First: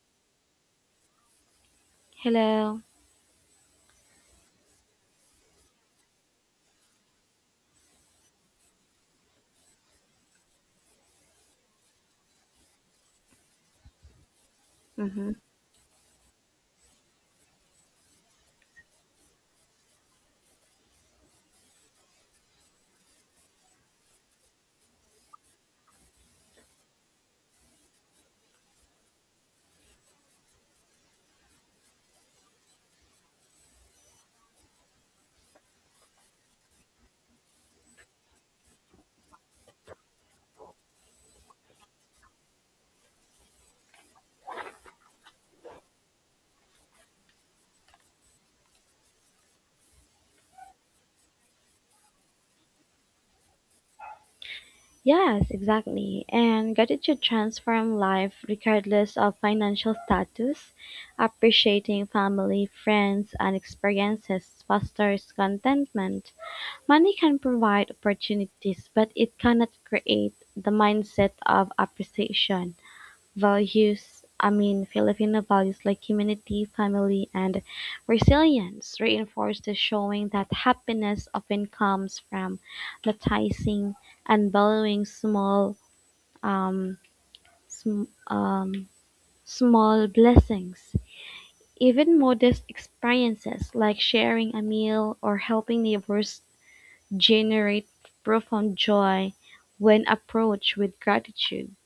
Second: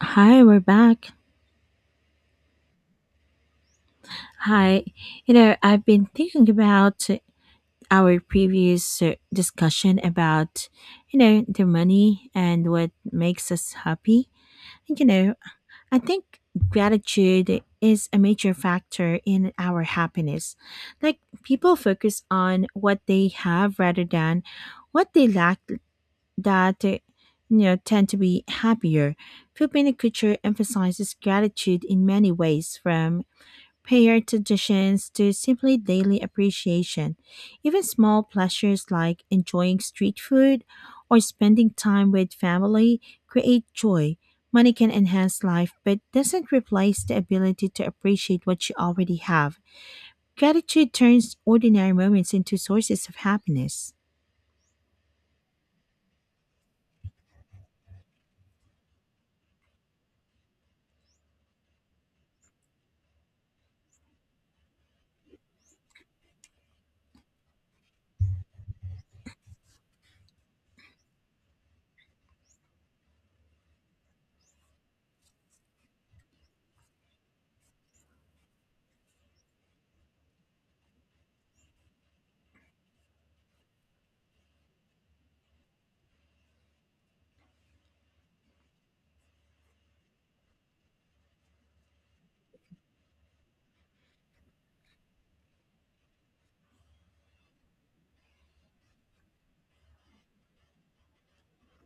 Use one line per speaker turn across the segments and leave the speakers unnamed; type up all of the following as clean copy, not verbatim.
Hi, we're back.
Hello.
Hi. I've been thinking about our previous discussion about, the money and what makes us happy. And, you
hmm
know, I think gratitude is a major factor in our happiness. Like, people focus on what they have rather than what they lack that, uh, tend to be happier. Filipino culture emphasizes gratitude in many ways, from Pair traditions to simply daily appreciation. Even small pleasures like enjoying street food or spending time with family create joy. Money can enhance life but doesn't replace the ability to appreciate what you already have. Gratitude turns ordinary moments into sources of happiness.
Yes, exactly. And gratitude transform life regardless of financial status. Appreciating family, friends, and experiences fosters contentment. Money can provide opportunities, but it cannot create the mindset of appreciation. Values, I mean, Filipino values like humanity, family, and resilience reinforce the showing that happiness often comes from noticing and valuing small, um, sm- um, small blessings. Even modest experiences like sharing a meal or helping neighbors generate profound joy when approached with gratitude.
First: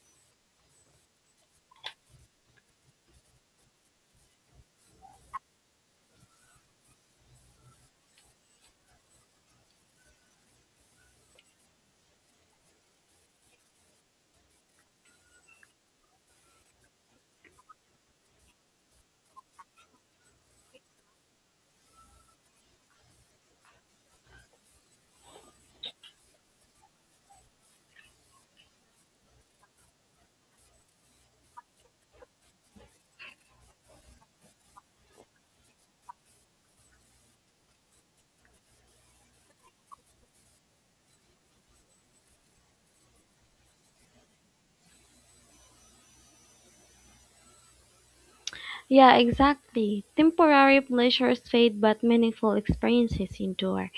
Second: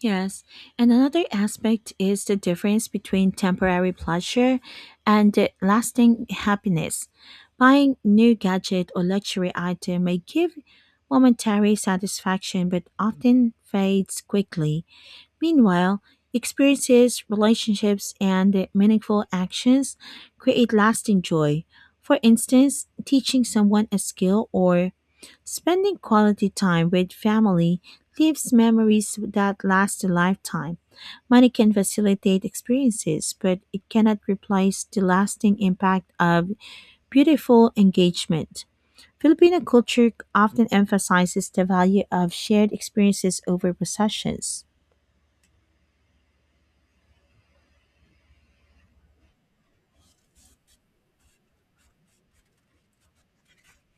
Yes, and another aspect is the difference between temporary pleasure and the lasting happiness. Buying new gadget or luxury item may give momentary satisfaction but often fades quickly. Meanwhile, experiences, relationships, and meaningful actions create lasting joy. For instance, teaching someone a skill or spending quality time with family leaves memories that last a lifetime. Money can facilitate experiences, but it cannot replace the lasting impact of beautiful engagement. Filipino culture often emphasizes the value of shared experiences over possessions.
Yeah, exactly. Temporary pleasures fade, but meaningful experiences endure.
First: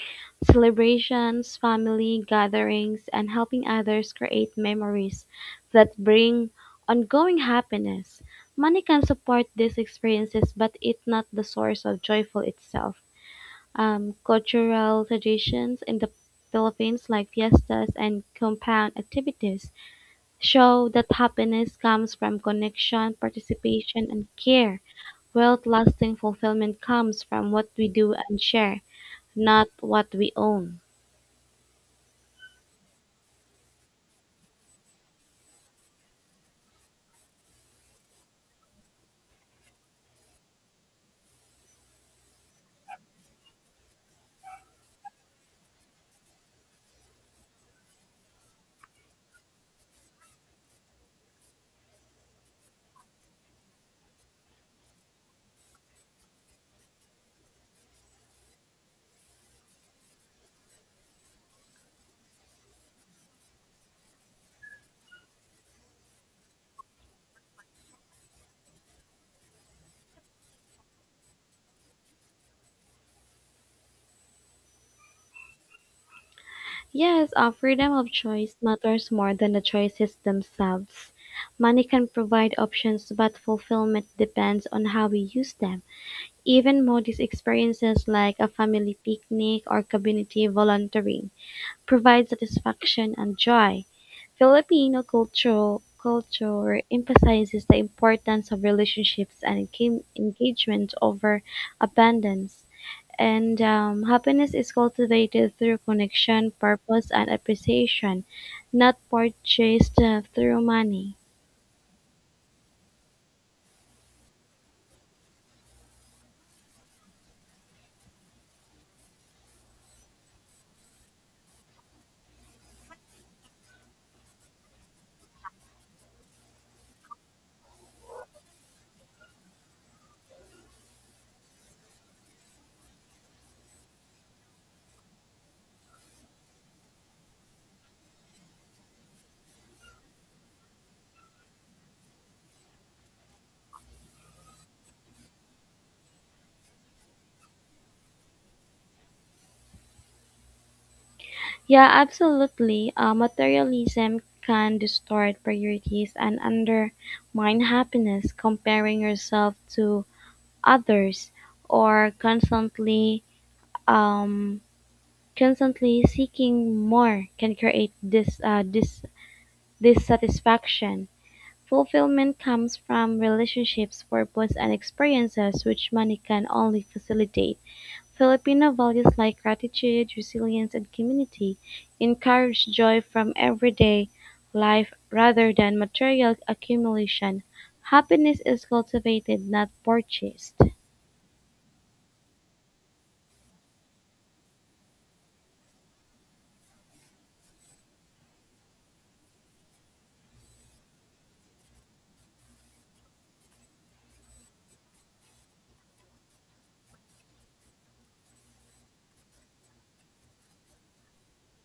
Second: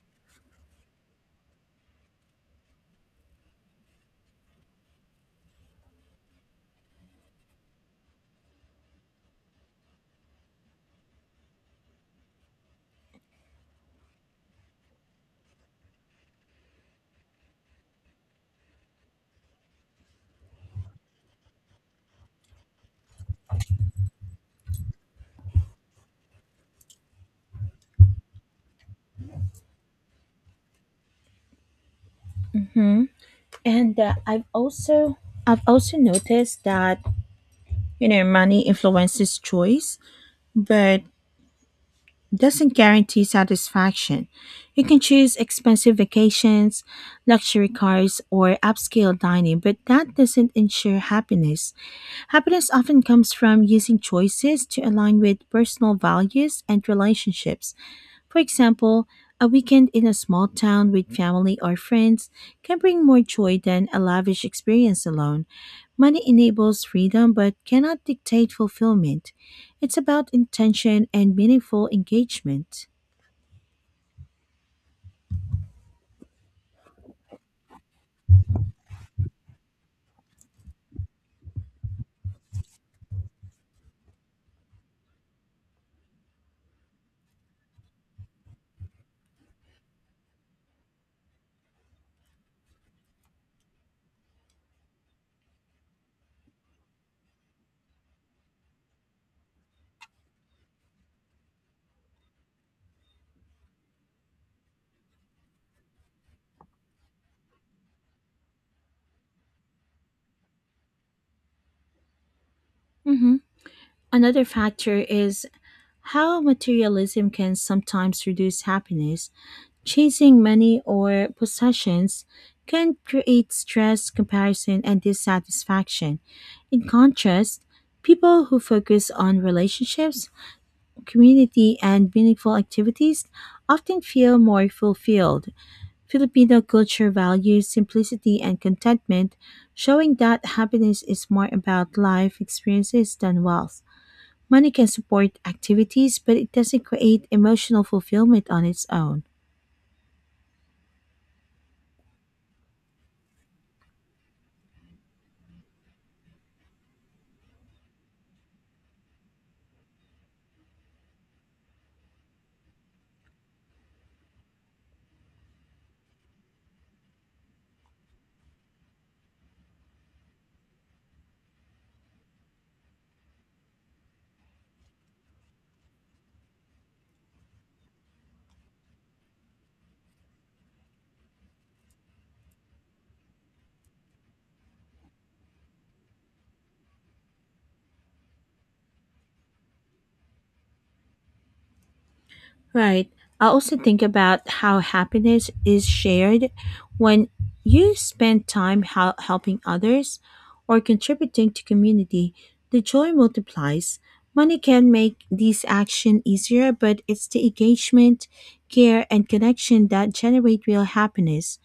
Celebrations, family gatherings, and helping others create memories that bring ongoing happiness. Money can support these experiences, but it's not the source of joyful itself. Cultural traditions in the Philippines, like fiestas and compound activities, show that happiness comes from connection, participation, and care. Wealth lasting fulfillment comes from what we do and share, not what we own.
Mm. And I've also noticed that, you know, money influences choice, but doesn't guarantee satisfaction. You can choose expensive vacations, luxury cars, or upscale dining, but that doesn't ensure happiness. Happiness often comes from using choices to align with personal values and relationships. For example, a weekend in a small town with family or friends can bring more joy than a lavish experience alone. Money enables freedom but cannot dictate fulfillment. It's about intention and meaningful engagement.
Yes, our freedom of choice matters more than the choices themselves. Money can provide options, but fulfillment depends on how we use them. Even modest experiences like a family picnic or community volunteering provide satisfaction and joy. Filipino cultural culture emphasizes the importance of relationships and engagement over abundance. And happiness is cultivated through connection, purpose, and appreciation, not purchased through money.
Mhm. Another factor is how materialism can sometimes reduce happiness. Chasing money or possessions can create stress, comparison, and dissatisfaction. In contrast, people who focus on relationships, community, and meaningful activities often feel more fulfilled. Filipino culture values simplicity and contentment, showing that happiness is more about life experiences than wealth. Money can support activities, but it doesn't create emotional fulfillment on its own.
Yeah, absolutely. Materialism can distort priorities and undermine happiness. Comparing yourself to others or constantly um, constantly seeking more can create this dissatisfaction. Fulfillment comes from relationships, purpose, and experiences which money can only facilitate. Filipino values like gratitude, resilience, and community encourage joy from everyday life rather than material accumulation. Happiness is cultivated, not purchased.
Right. I also think about how happiness is shared when you spend time helping others or contributing to community. The joy multiplies. Money can make these action easier, but it's the engagement, care, and connection that generate real happiness.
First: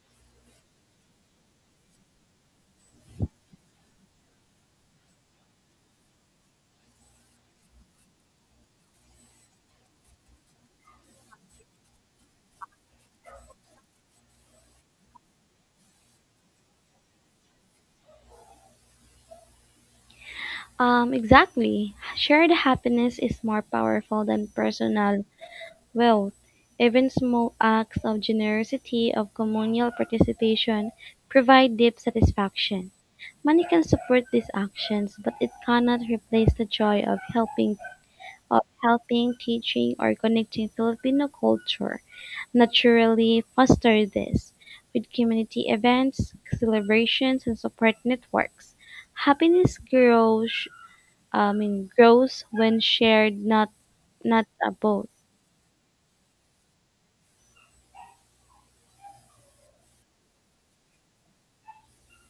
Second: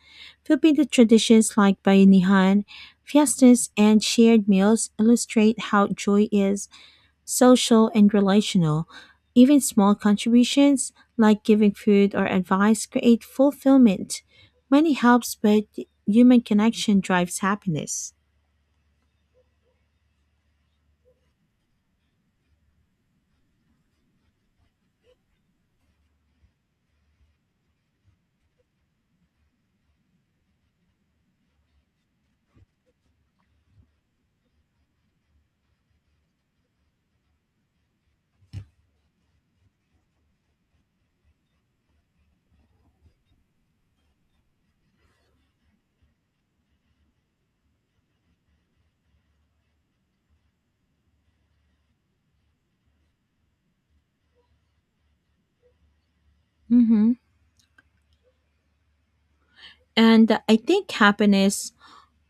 Filipino traditions like bayanihan, fiestas, and shared meals illustrate how joy is social and relational. Even small contributions, like giving food or advice, create fulfillment. Money helps, but human connection drives happiness.
Exactly. Shared happiness is more powerful than personal wealth. Even small acts of generosity, of communal participation, provide deep satisfaction. Money can support these actions, but it cannot replace the joy of helping, teaching, or connecting Filipino culture. Naturally, foster this with community events, celebrations, and support networks. Happiness grows I mean, grows when shared, not both.
hmm And I think happiness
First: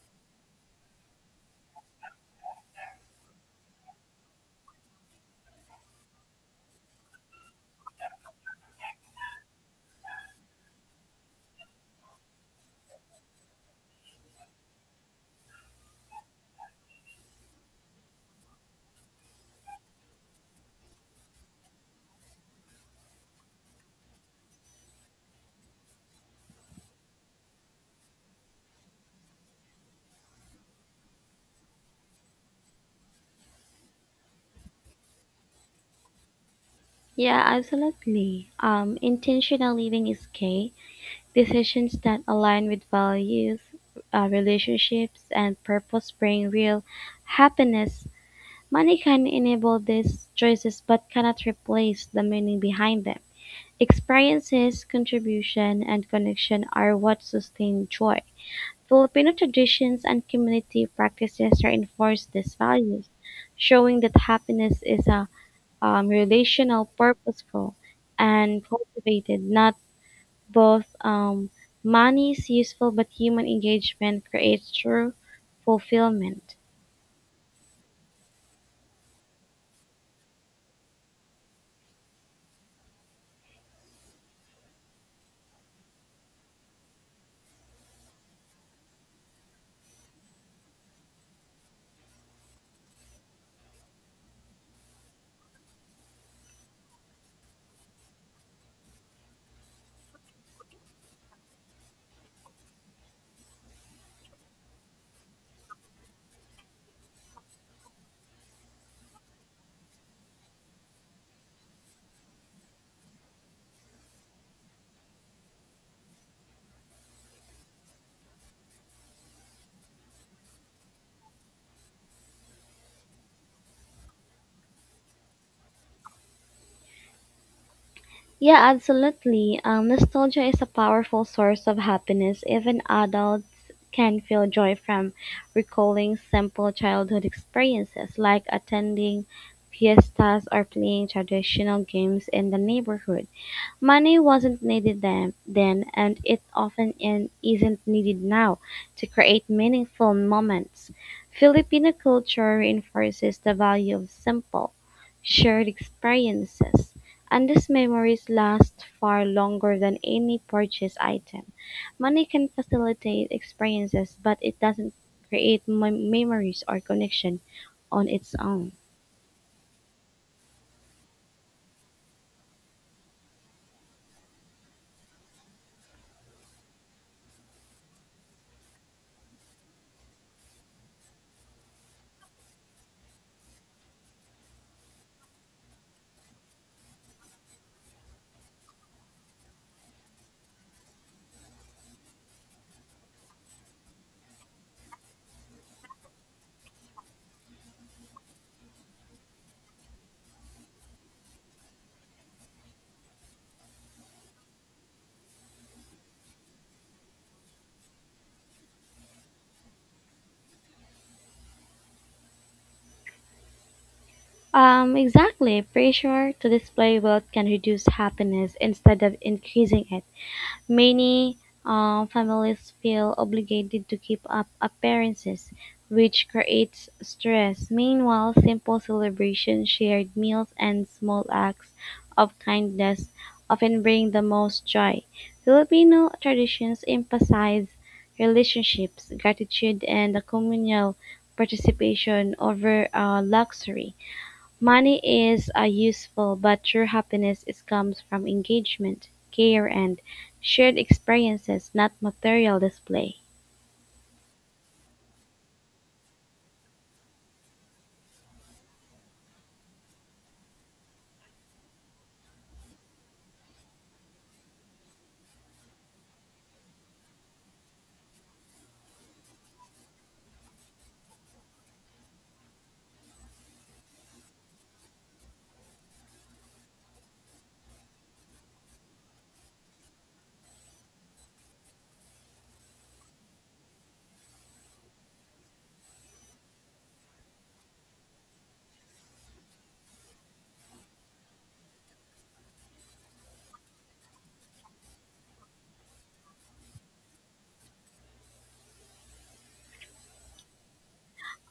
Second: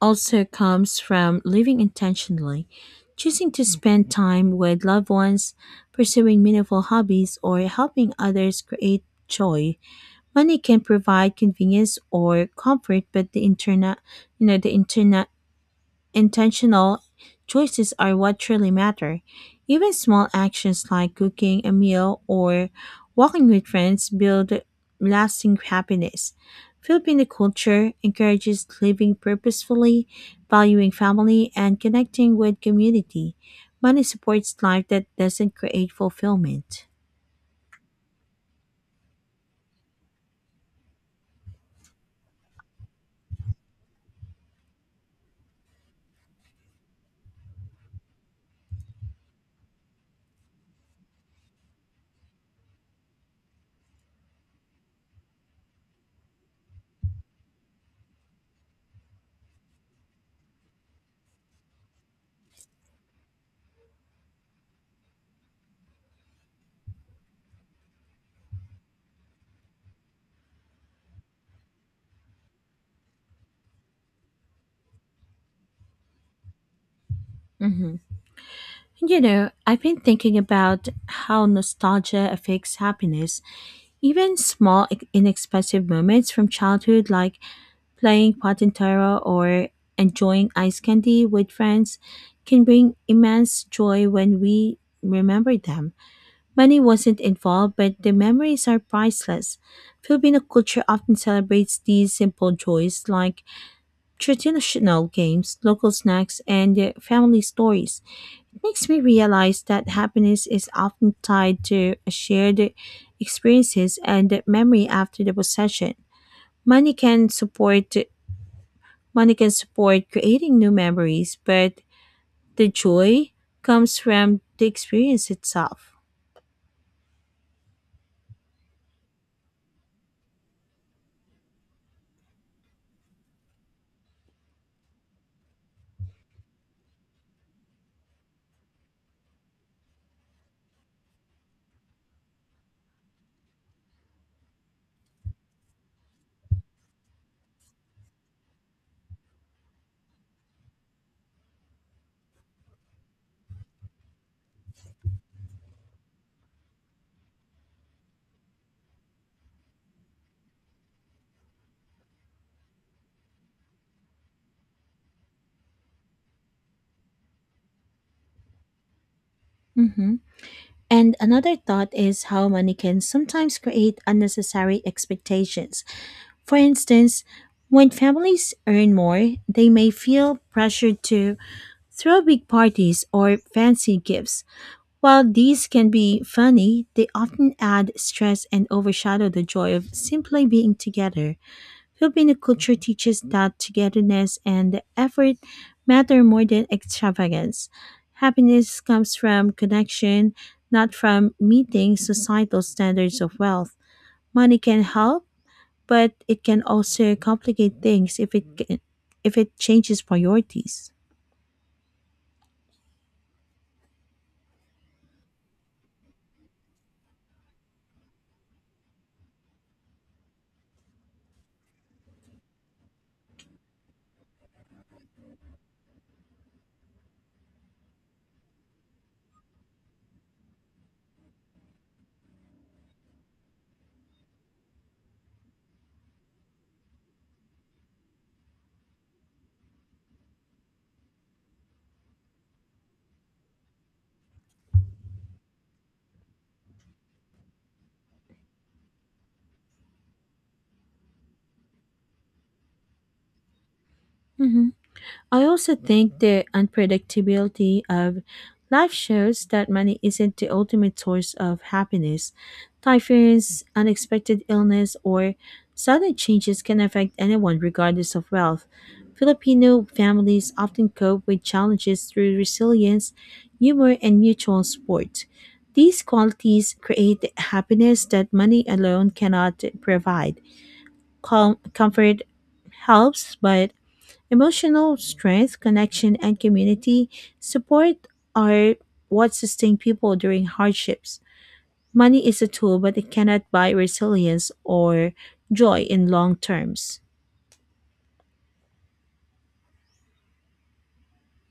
also comes from living intentionally, choosing to spend time with loved ones, pursuing meaningful hobbies, or helping others create joy. Money can provide convenience or comfort, but the internal intentional choices are what truly matter. Even small actions like cooking a meal or walking with friends build lasting happiness. Filipino culture encourages living purposefully, valuing family, and connecting with community. Money supports life that doesn't create fulfillment.
Yeah, absolutely. Intentional living is key. Decisions that align with values, relationships, and purpose bring real happiness. Money can enable these choices, but cannot replace the meaning behind them. Experiences, contribution, and connection are what sustain joy. Filipino traditions and community practices reinforce these values, showing that happiness is a relational, purposeful, and cultivated, not both money is useful, but human engagement creates true fulfillment.
Mhm. You know, I've been thinking about how nostalgia affects happiness. Even small, inexpensive moments from childhood, like playing patintero or enjoying ice candy with friends, can bring immense joy when we remember them. Money wasn't involved, but the memories are priceless. Filipino culture often celebrates these simple joys, like traditional games, local snacks, and family stories, makes me realize that happiness is often tied to shared experiences and memory after the possession. Money can support Money can support creating new memories, but the joy comes from the experience itself.
Yeah, absolutely. Nostalgia is a powerful source of happiness. Even adults can feel joy from recalling simple childhood experiences like attending fiestas or playing traditional games in the neighborhood. Money wasn't needed then and it often isn't needed now to create meaningful moments. Filipino culture reinforces the value of simple, shared experiences, and these memories last far longer than any purchase item. Money can facilitate experiences, but it doesn't create memories or connection on its own.
Mhm. And another thought is how money can sometimes create unnecessary expectations. For instance, when families earn more, they may feel pressured to throw big parties or fancy gifts. While these can be funny, they often add stress and overshadow the joy of simply being together. Filipino culture teaches that togetherness and effort matter more than extravagance. Happiness comes from connection, not from meeting societal standards of wealth. Money can help, but it can also complicate things if it changes priorities.
Exactly. Pressure to display wealth can reduce happiness instead of increasing it. Many families feel obligated to keep up appearances, which creates stress. Meanwhile, simple celebrations, shared meals, and small acts of kindness often bring the most joy. Filipino traditions emphasize relationships, gratitude, and the communal participation over luxury. Money is a useful, but true happiness is comes from engagement, care, and shared experiences, not material display.
Mhm. I also think the unpredictability of life shows that money isn't the ultimate source of happiness. Typhoons, unexpected illness, or sudden changes can affect anyone regardless of wealth. Filipino families often cope with challenges through resilience, humor, and mutual support. These qualities create happiness that money alone cannot provide. Comfort helps, but emotional strength, connection, and community support are what sustain people during hardships. Money is a tool, but it cannot buy resilience or joy in long terms.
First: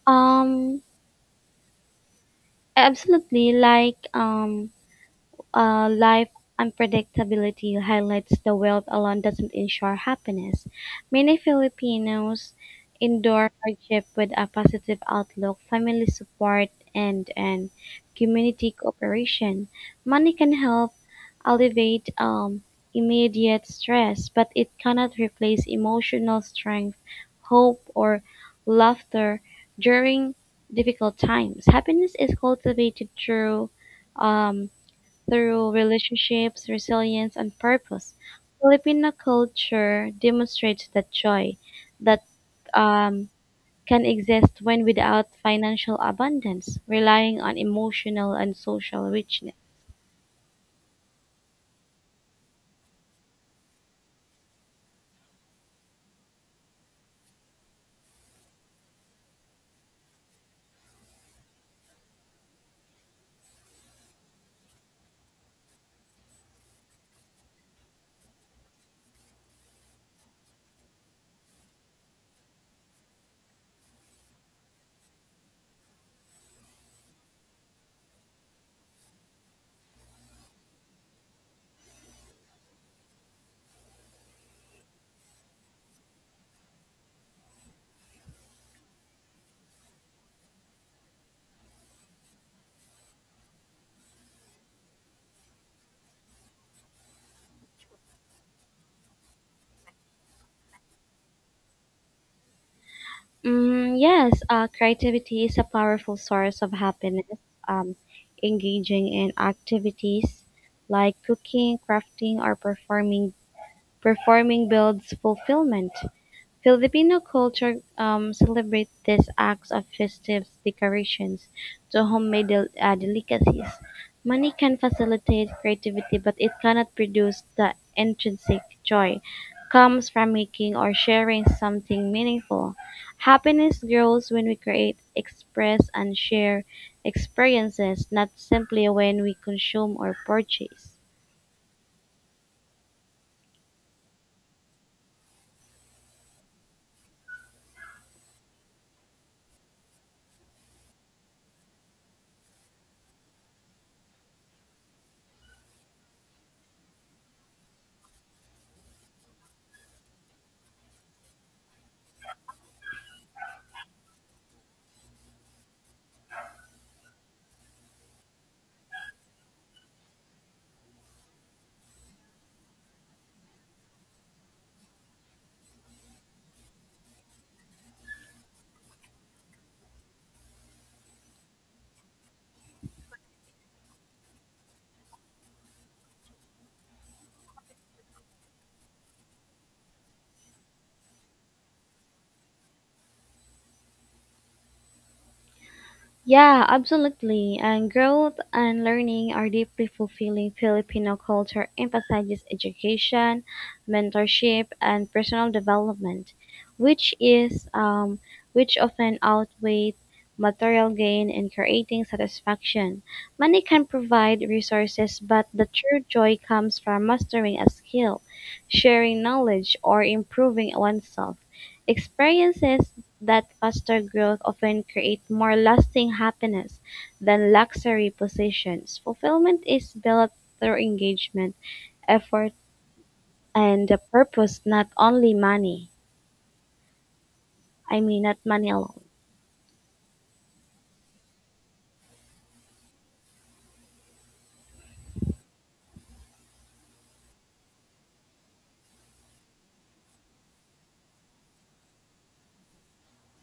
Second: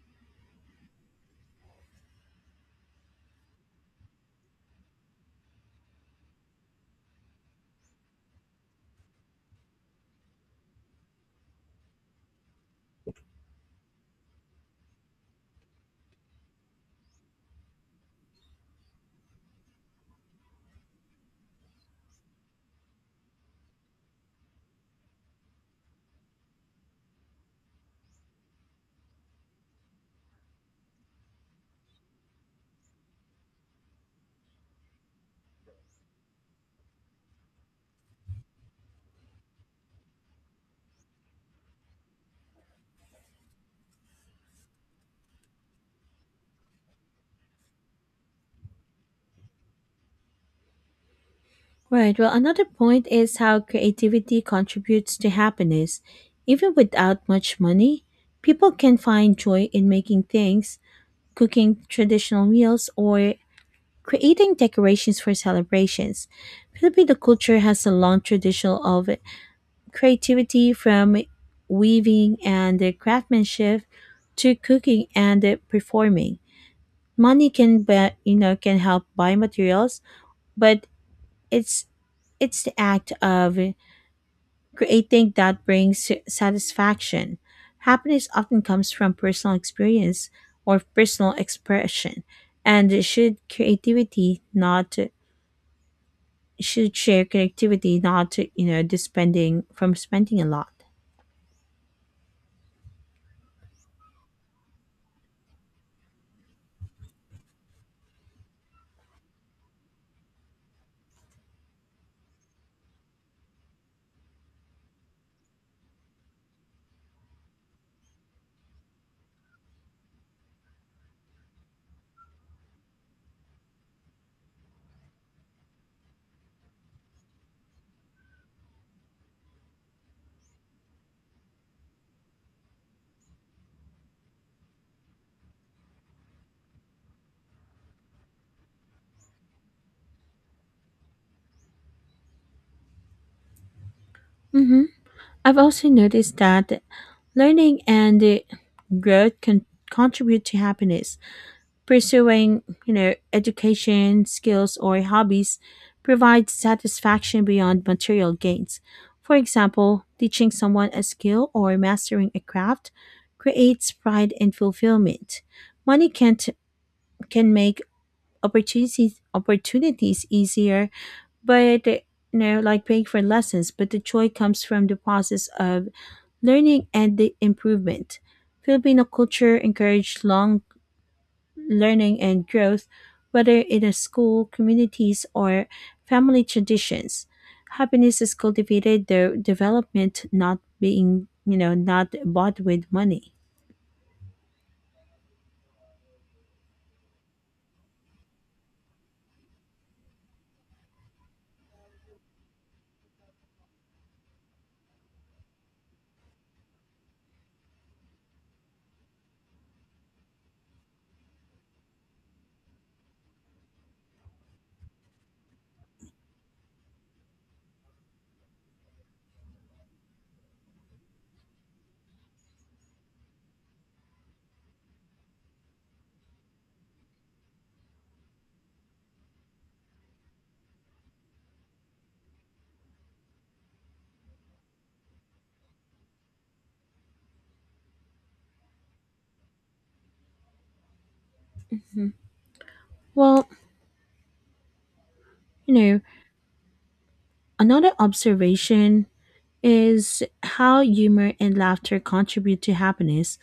Um, Absolutely. Like, life unpredictability highlights the wealth alone doesn't ensure happiness. Many Filipinos endure hardship with a positive outlook, family support, and community cooperation. Money can help alleviate immediate stress, but it cannot replace emotional strength, hope, or laughter during difficult times. Happiness is cultivated through um, through relationships, resilience, and purpose, Filipino culture demonstrates that joy that um, can exist when without financial abundance, relying on emotional and social richness.
Right. Well, another point is how creativity contributes to happiness. Even without much money, people can find joy in making things, cooking traditional meals, or creating decorations for celebrations. Filipino culture has a long tradition of creativity, from weaving and craftsmanship to cooking and performing. Money can be, you know can help buy materials, but it's it's the act of creating that brings satisfaction. Happiness often comes from personal experience or personal expression, and should share creativity, not, just spending a lot.
Mm, yes, creativity is a powerful source of happiness. Um, Engaging in activities like cooking, crafting, or performing builds fulfillment, Filipino culture celebrates these acts of festive decorations to homemade delicacies. Money can facilitate creativity, but it cannot produce the intrinsic joy comes from making or sharing something meaningful. Happiness grows when we create, express, and share experiences, not simply when we consume or purchase.
Mhm. I've also noticed that learning and growth can contribute to happiness. Pursuing, education, skills, or hobbies provides satisfaction beyond material gains. For example, teaching someone a skill or mastering a craft creates pride and fulfillment. Money can't can make opportunities easier, but, like paying for lessons, but the joy comes from the process of learning and the improvement. Filipino culture encourage long learning and growth, whether in a school, communities, or family traditions. Happiness is cultivated through development, not being, not bought with money.
Yeah, absolutely. And growth and learning are deeply fulfilling. Filipino culture emphasizes education, mentorship, and personal development, which is um, which often outweighs material gain in creating satisfaction. Money can provide resources, but the true joy comes from mastering a skill, sharing knowledge, or improving oneself. Experiences that faster growth often create more lasting happiness than luxury possessions. Fulfillment is built through engagement, effort, and a purpose, not only money. I mean, not money alone.
Mhm. Well, you know, another observation is how humor and laughter contribute to happiness.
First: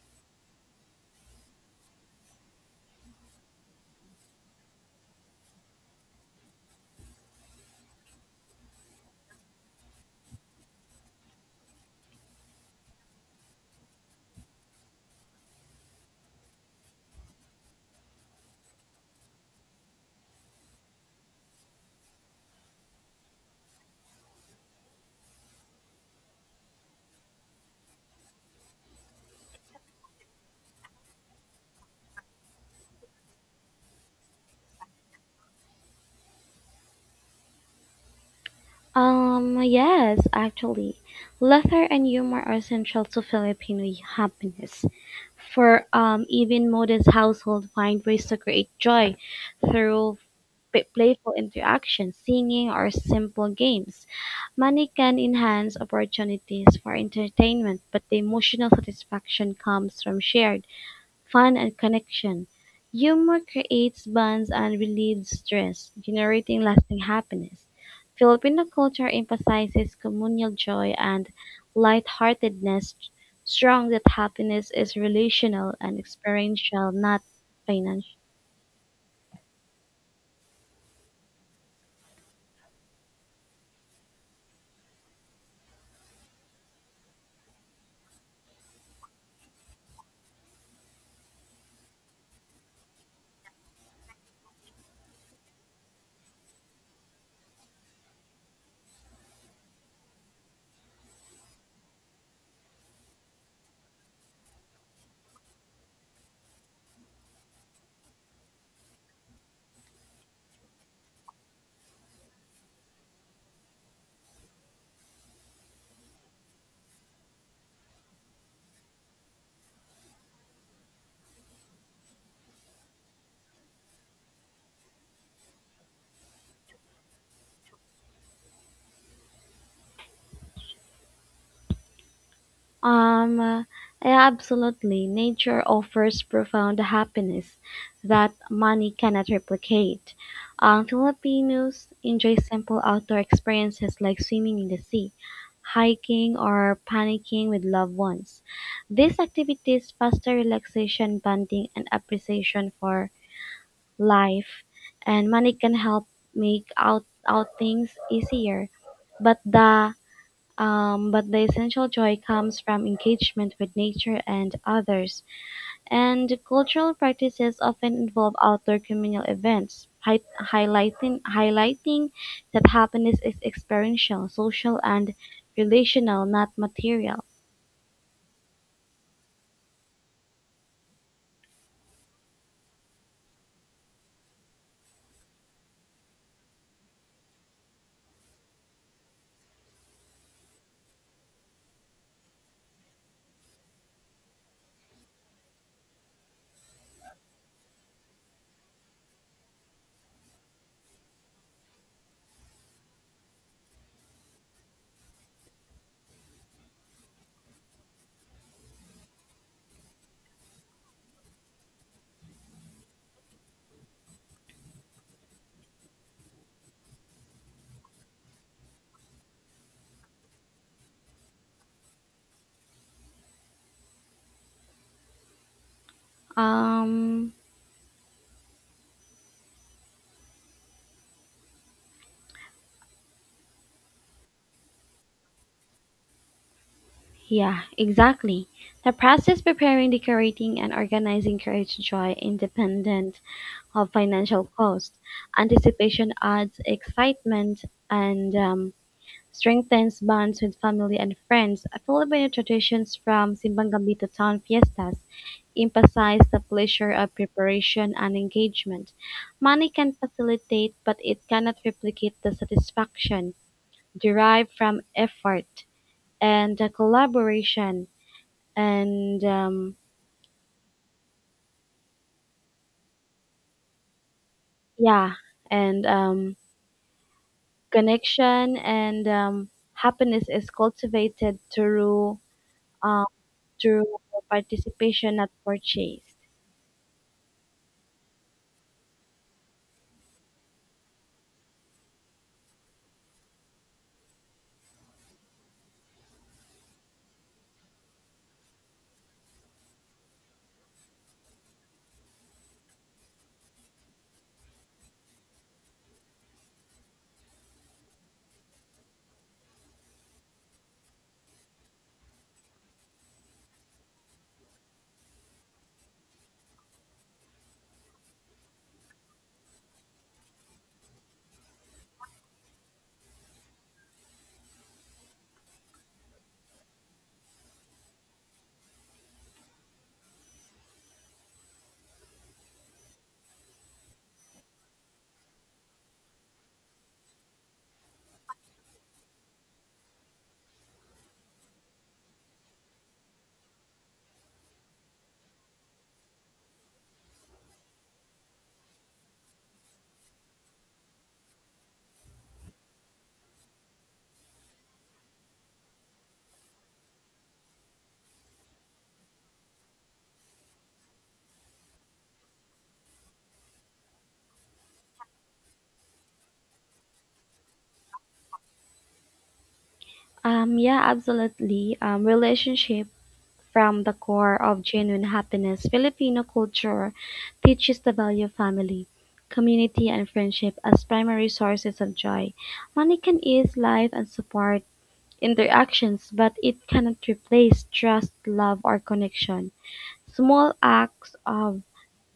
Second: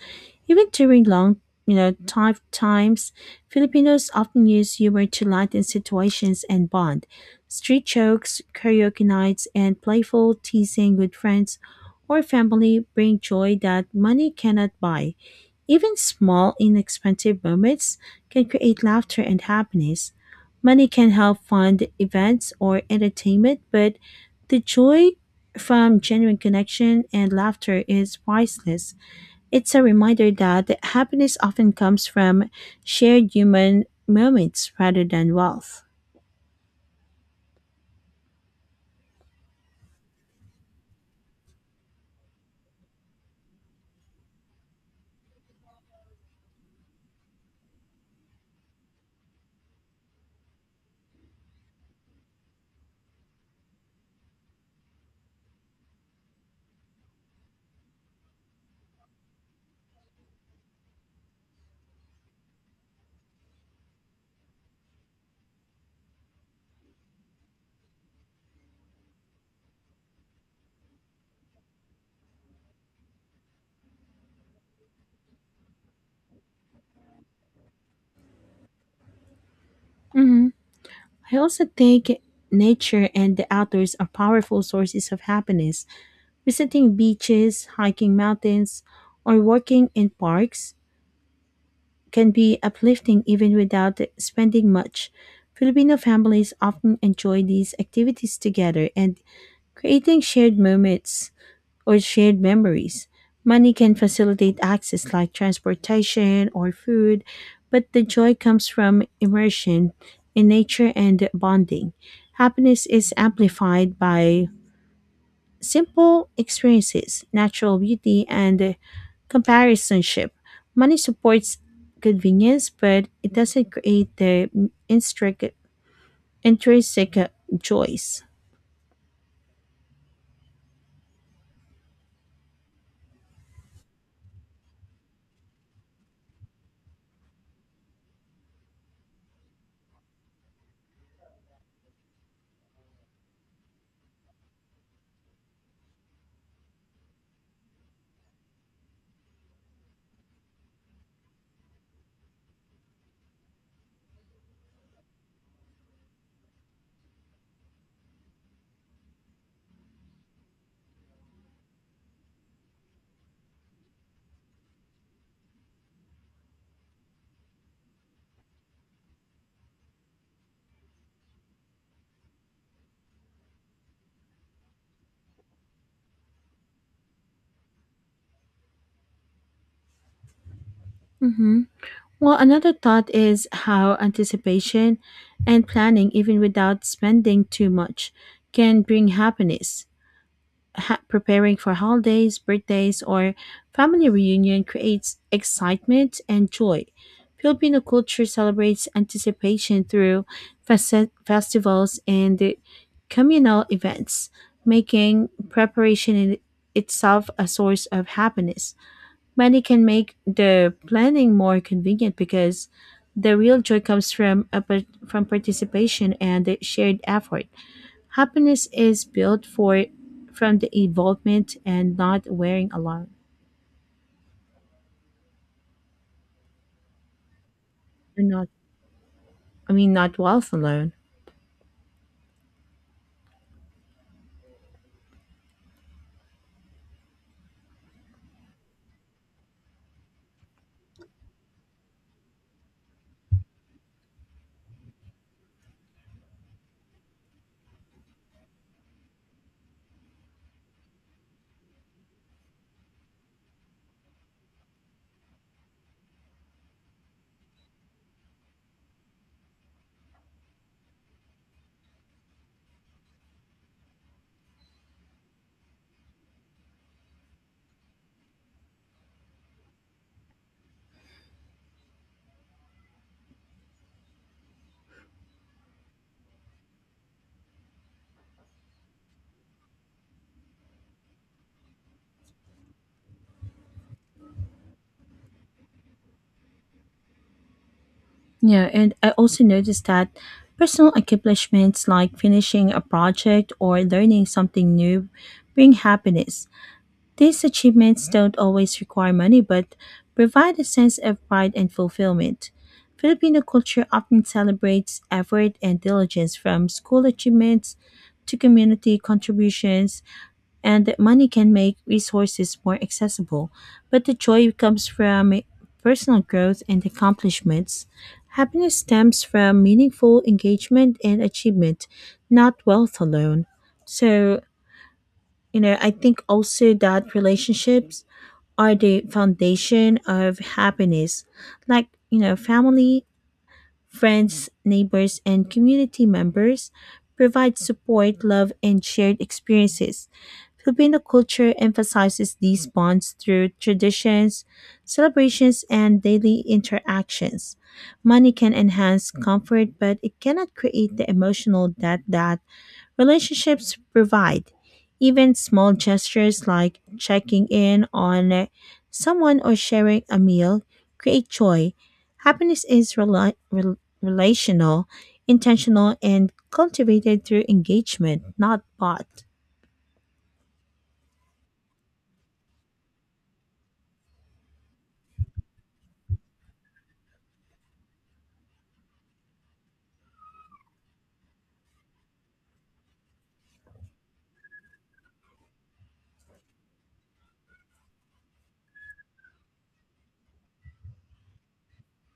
Even during long, tough times, Filipinos often use humor to lighten situations and bond. Street jokes, karaoke nights, and playful teasing with friends or family bring joy that money cannot buy. Even small, inexpensive moments can create laughter and happiness. Money can help fund events or entertainment, but the joy from genuine connection and laughter is priceless. It's a reminder that happiness often comes from shared human moments rather than wealth.
Yes, actually, laughter and humor are essential to Filipino happiness. For even modest household find ways to create joy through playful interactions, singing, or simple games. Money can enhance opportunities for entertainment, but the emotional satisfaction comes from shared fun and connection. Humor creates bonds and relieves stress, generating lasting happiness. Filipino culture emphasizes communal joy and lightheartedness, strong that happiness is relational and experiential, not financial.
Mhm. I also think nature and the outdoors are powerful sources of happiness. Visiting beaches, hiking mountains, or working in parks can be uplifting even without spending much. Filipino families often enjoy these activities together and creating shared moments or shared memories. Money can facilitate access like transportation or food, but the joy comes from immersion in nature and bonding. Happiness is amplified by simple experiences, natural beauty, and comparisonship. Money supports convenience, but it doesn't create the intrinsic, intrinsic joys.
Um, uh, Absolutely. Nature offers profound happiness that money cannot replicate. Filipinos enjoy simple outdoor experiences like swimming in the sea, hiking, or panicking with loved ones. These activities foster relaxation, bonding, and appreciation for life, and money can help make out outings easier. But the but the essential joy comes from engagement with nature and others. And cultural practices often involve outdoor communal events, highlighting that happiness is experiential, social, and relational, not material.
hmm Well, another thought is how anticipation and planning, even without spending too much, can bring happiness. Preparing for holidays, birthdays, or family reunion creates excitement and joy. Filipino culture celebrates anticipation through festivals and communal events, making preparation in itself a source of happiness. Money can make the planning more convenient because the real joy comes from from participation and shared effort. Happiness is built for from the involvement and not wearing alone.
Um,
And Not I mean, not wealth alone.
yeah, exactly. The process preparing, decorating, and organizing creates joy independent of financial cost. Anticipation adds excitement and strengthens bonds with family and friends. Filipino traditions from Simbang Gambito town fiestas emphasize the pleasure of preparation and engagement. Money can facilitate, but it cannot replicate the satisfaction derived from effort and collaboration and yeah, and um, connection and happiness is cultivated through uh, through participation, not purchase.
Yeah, and I also noticed that personal accomplishments like finishing a project or learning something new bring happiness. These achievements don't always require money but provide a sense of pride and fulfillment. Filipino culture often celebrates effort and diligence, from school achievements to community contributions, and that money can make resources more accessible, but the joy comes from personal growth and accomplishments. Happiness stems from meaningful engagement and achievement, not wealth alone. So, I think also that relationships are the foundation of happiness, like, family, friends, neighbors, and community members provide support, love, and shared experiences. Filipino culture emphasizes these bonds through traditions, celebrations, and daily interactions. Money can enhance comfort, but it cannot create the emotional debt that relationships provide. Even small gestures like checking in on someone or sharing a meal create joy. Happiness is relational, intentional, and cultivated through engagement, not bought.
Yeah, absolutely. Relationship from the core of genuine happiness. Filipino culture teaches the value of family, community, and friendship as primary sources of joy. Money can ease life and support interactions, but it cannot replace trust, love, or connection. Small acts of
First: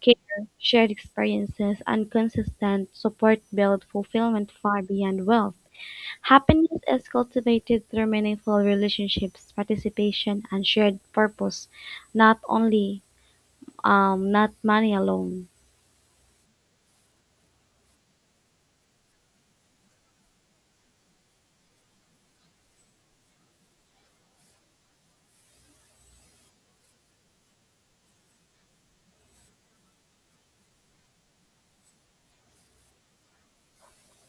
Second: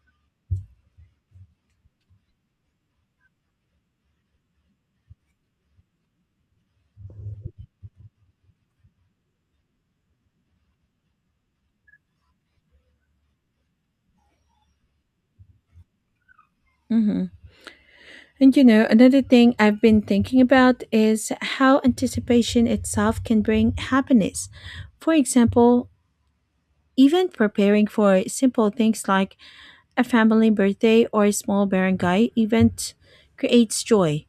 care, shared experiences, and consistent support build fulfillment far beyond wealth. Happiness is cultivated through meaningful relationships, participation, and shared purpose, not only not money alone.
Mm-hmm. And, you know, another thing I've been thinking about is how anticipation itself can bring happiness. For example, even preparing for simple things like a family birthday or a small barangay event creates joy.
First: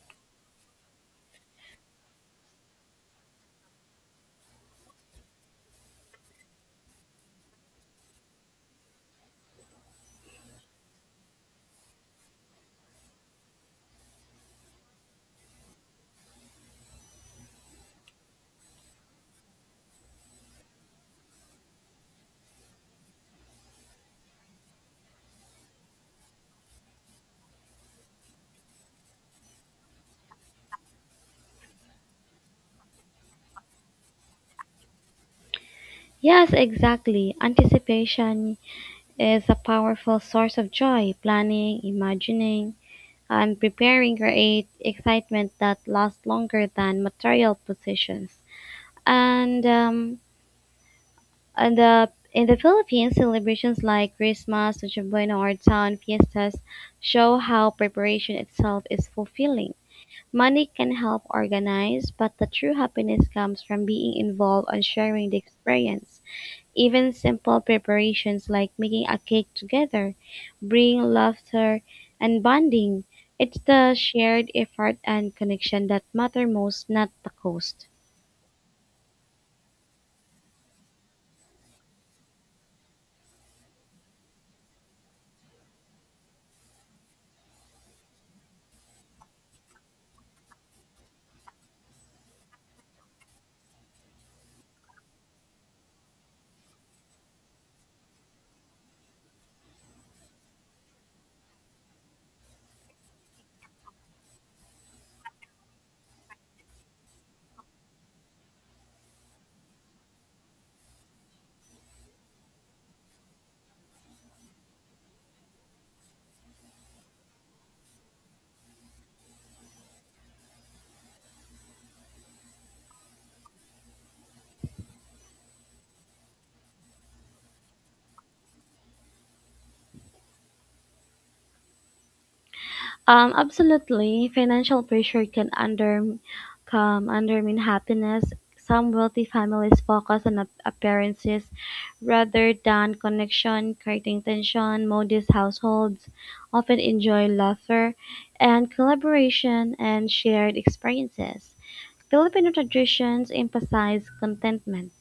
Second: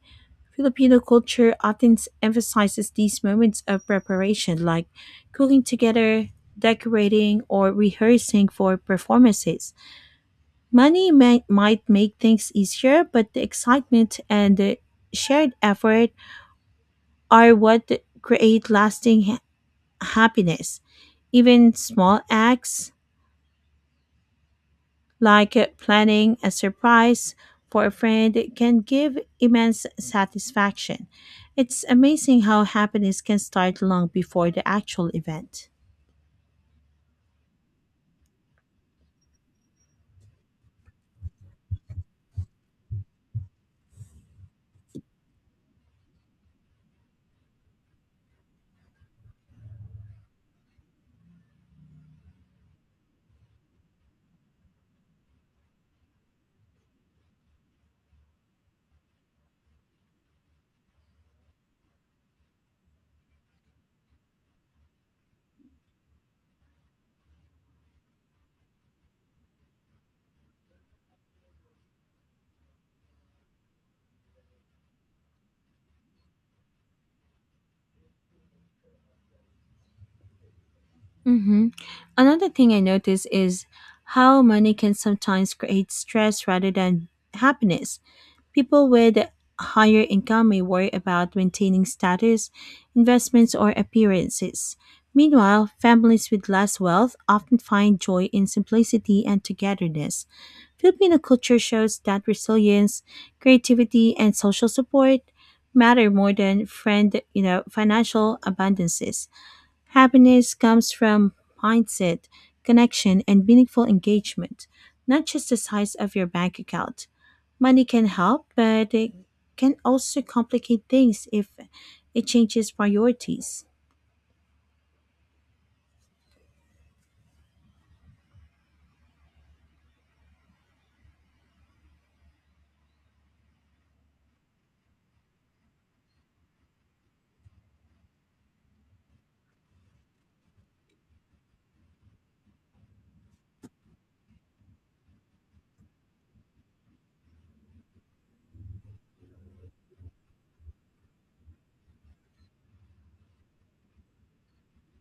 Filipino culture often emphasizes these moments of preparation, like cooking together, decorating, or rehearsing for performances. Money might make things easier, but the excitement and the shared effort are what create lasting happiness. Even small acts like planning a surprise for a friend can give immense satisfaction. It's amazing how happiness can start long before the actual event.
Yes, exactly. Anticipation is a powerful source of joy. Planning, imagining, and preparing create excitement that lasts longer than material possessions. And um, And In the Philippines, celebrations like Christmas, Noche Buena, or town fiestas show how preparation itself is fulfilling. Money can help organize, but the true happiness comes from being involved and sharing the experience. Even simple preparations like making a cake together bring laughter and bonding. It's the shared effort and connection that matter most, not the cost.
Mm-hmm. Another thing I notice is how money can sometimes create stress rather than happiness. People with higher income may worry about maintaining status, investments, or appearances. Meanwhile, families with less wealth often find joy in simplicity and togetherness. Filipino culture shows that resilience, creativity, and social support matter more than financial abundances. Happiness comes from mindset, connection, and meaningful engagement, not just the size of your bank account. Money can help, but it can also complicate things if it changes priorities.
Absolutely. Financial pressure can come undermine happiness. Some wealthy families focus on appearances rather than connection, creating tension. Modest households often enjoy laughter and collaboration and shared experiences. Filipino traditions emphasize contentment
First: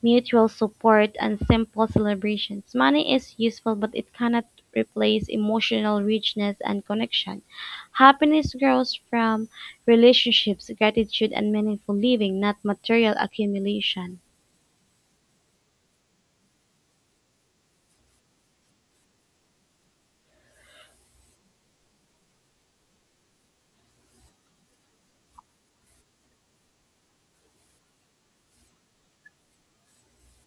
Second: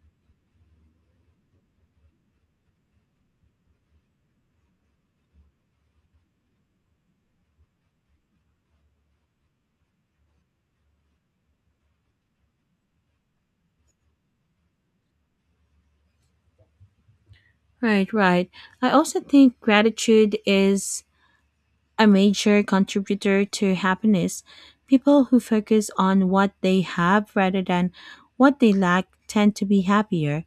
mutual support, and simple celebrations. Money is useful, but it cannot replace emotional richness and connection. Happiness grows from relationships, gratitude, and meaningful living, not material accumulation.
Right, right. I also think gratitude is a major contributor to happiness. People who focus on what they have rather than what they lack tend to be happier.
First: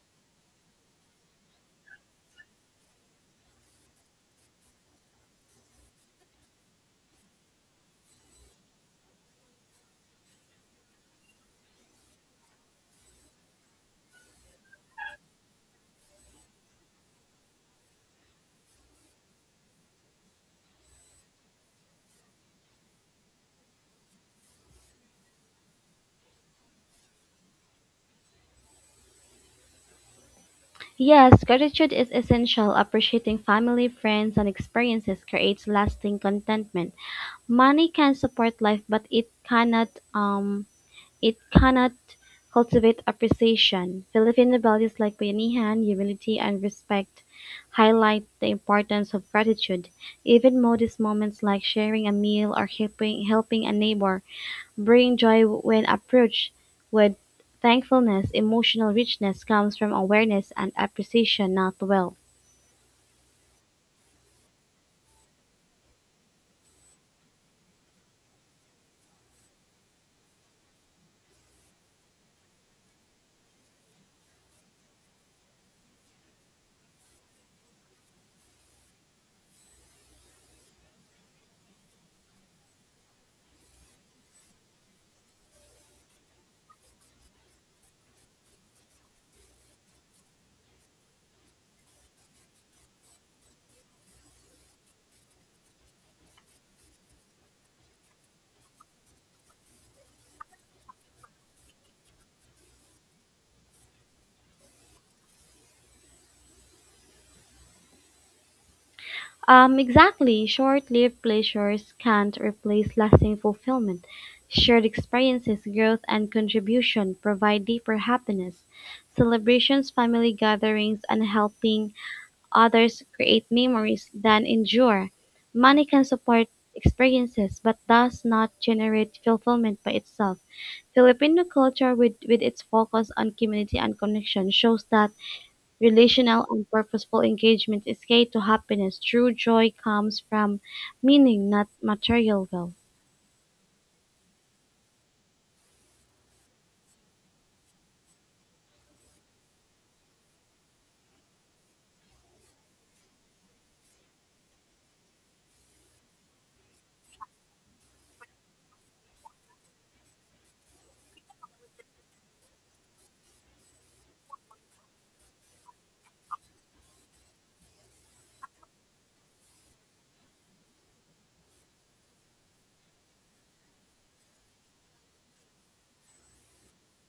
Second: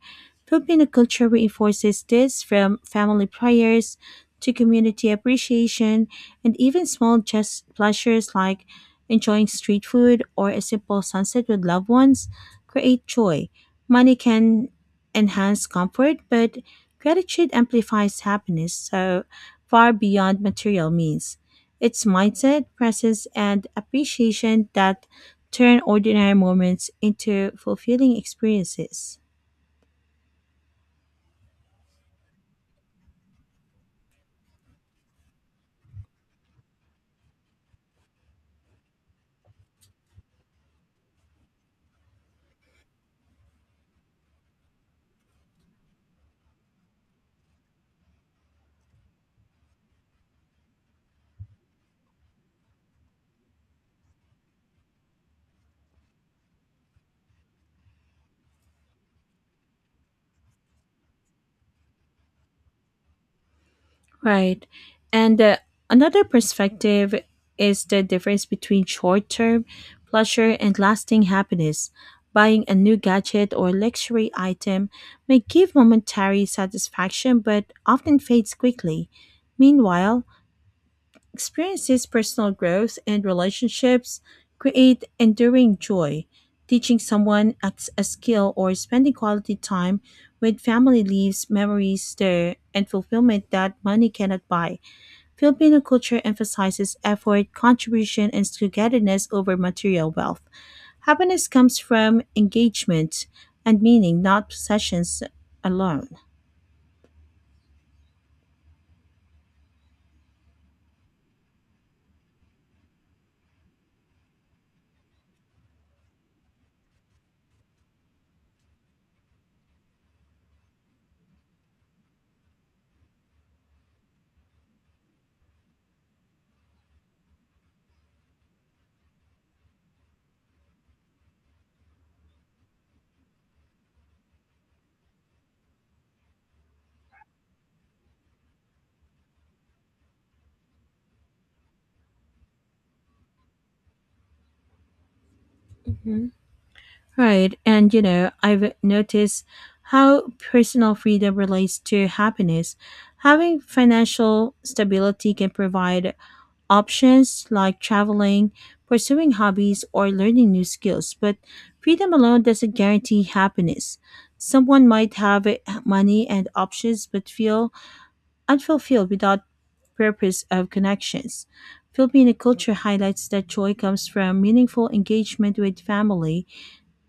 Filipino culture reinforces this, from family prayers to community appreciation, and even small just pleasures like enjoying street food or a simple sunset with loved ones create joy. Money can enhance comfort, but gratitude amplifies happiness so far beyond material means. It's mindset, presence, and appreciation that turn ordinary moments into fulfilling experiences.
Yes, gratitude is essential. Appreciating family, friends, and experiences creates lasting contentment. Money can support life, but it cannot it cannot cultivate appreciation. Filipino values like Bayanihan, humility, and respect highlight the importance of gratitude. Even modest moments like sharing a meal or helping a neighbor bring joy when approached with thankfulness. Emotional richness comes from awareness and appreciation, not wealth.
Right. And another perspective is the difference between short term pleasure and lasting happiness. Buying a new gadget or luxury item may give momentary satisfaction but often fades quickly. Meanwhile, experiences, personal growth, and relationships create enduring joy. Teaching someone a skill or spending quality time with family leaves memories there and fulfillment that money cannot buy. Filipino culture emphasizes effort, contribution, and togetherness over material wealth. Happiness comes from engagement and meaning, not possessions alone.
Exactly. Short-lived pleasures can't replace lasting fulfillment. Shared experiences, growth, and contribution provide deeper happiness. Celebrations, family gatherings, and helping others create memories that endure. Money can support experiences, but does not generate fulfillment by itself. Filipino culture, with its focus on community and connection, shows that relational and purposeful engagement is key to happiness. True joy comes from meaning, not material wealth.
Mhm. Right. And, you know, I've noticed how personal freedom relates to happiness. Having financial stability can provide options like traveling, pursuing hobbies, or learning new skills, but freedom alone doesn't guarantee happiness. Someone might have money and options but feel unfulfilled without purpose of connections. Filipino culture highlights that joy comes from meaningful engagement with family,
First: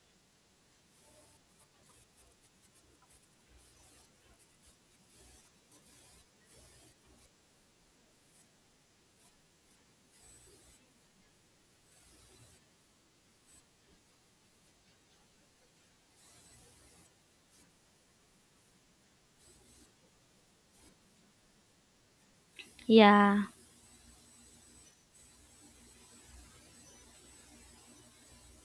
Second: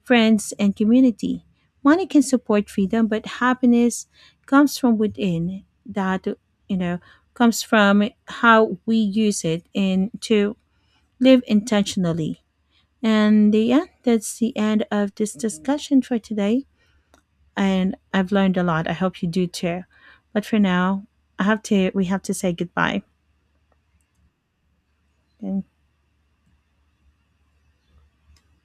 friends, and community. Money can support freedom, but happiness comes from within. That you know comes from how we use it and to live intentionally. And yeah, that's the end of this discussion for today. And I've learned a lot. I hope you do too. But for now, I have to. We have to say goodbye.
Yeah.
Thank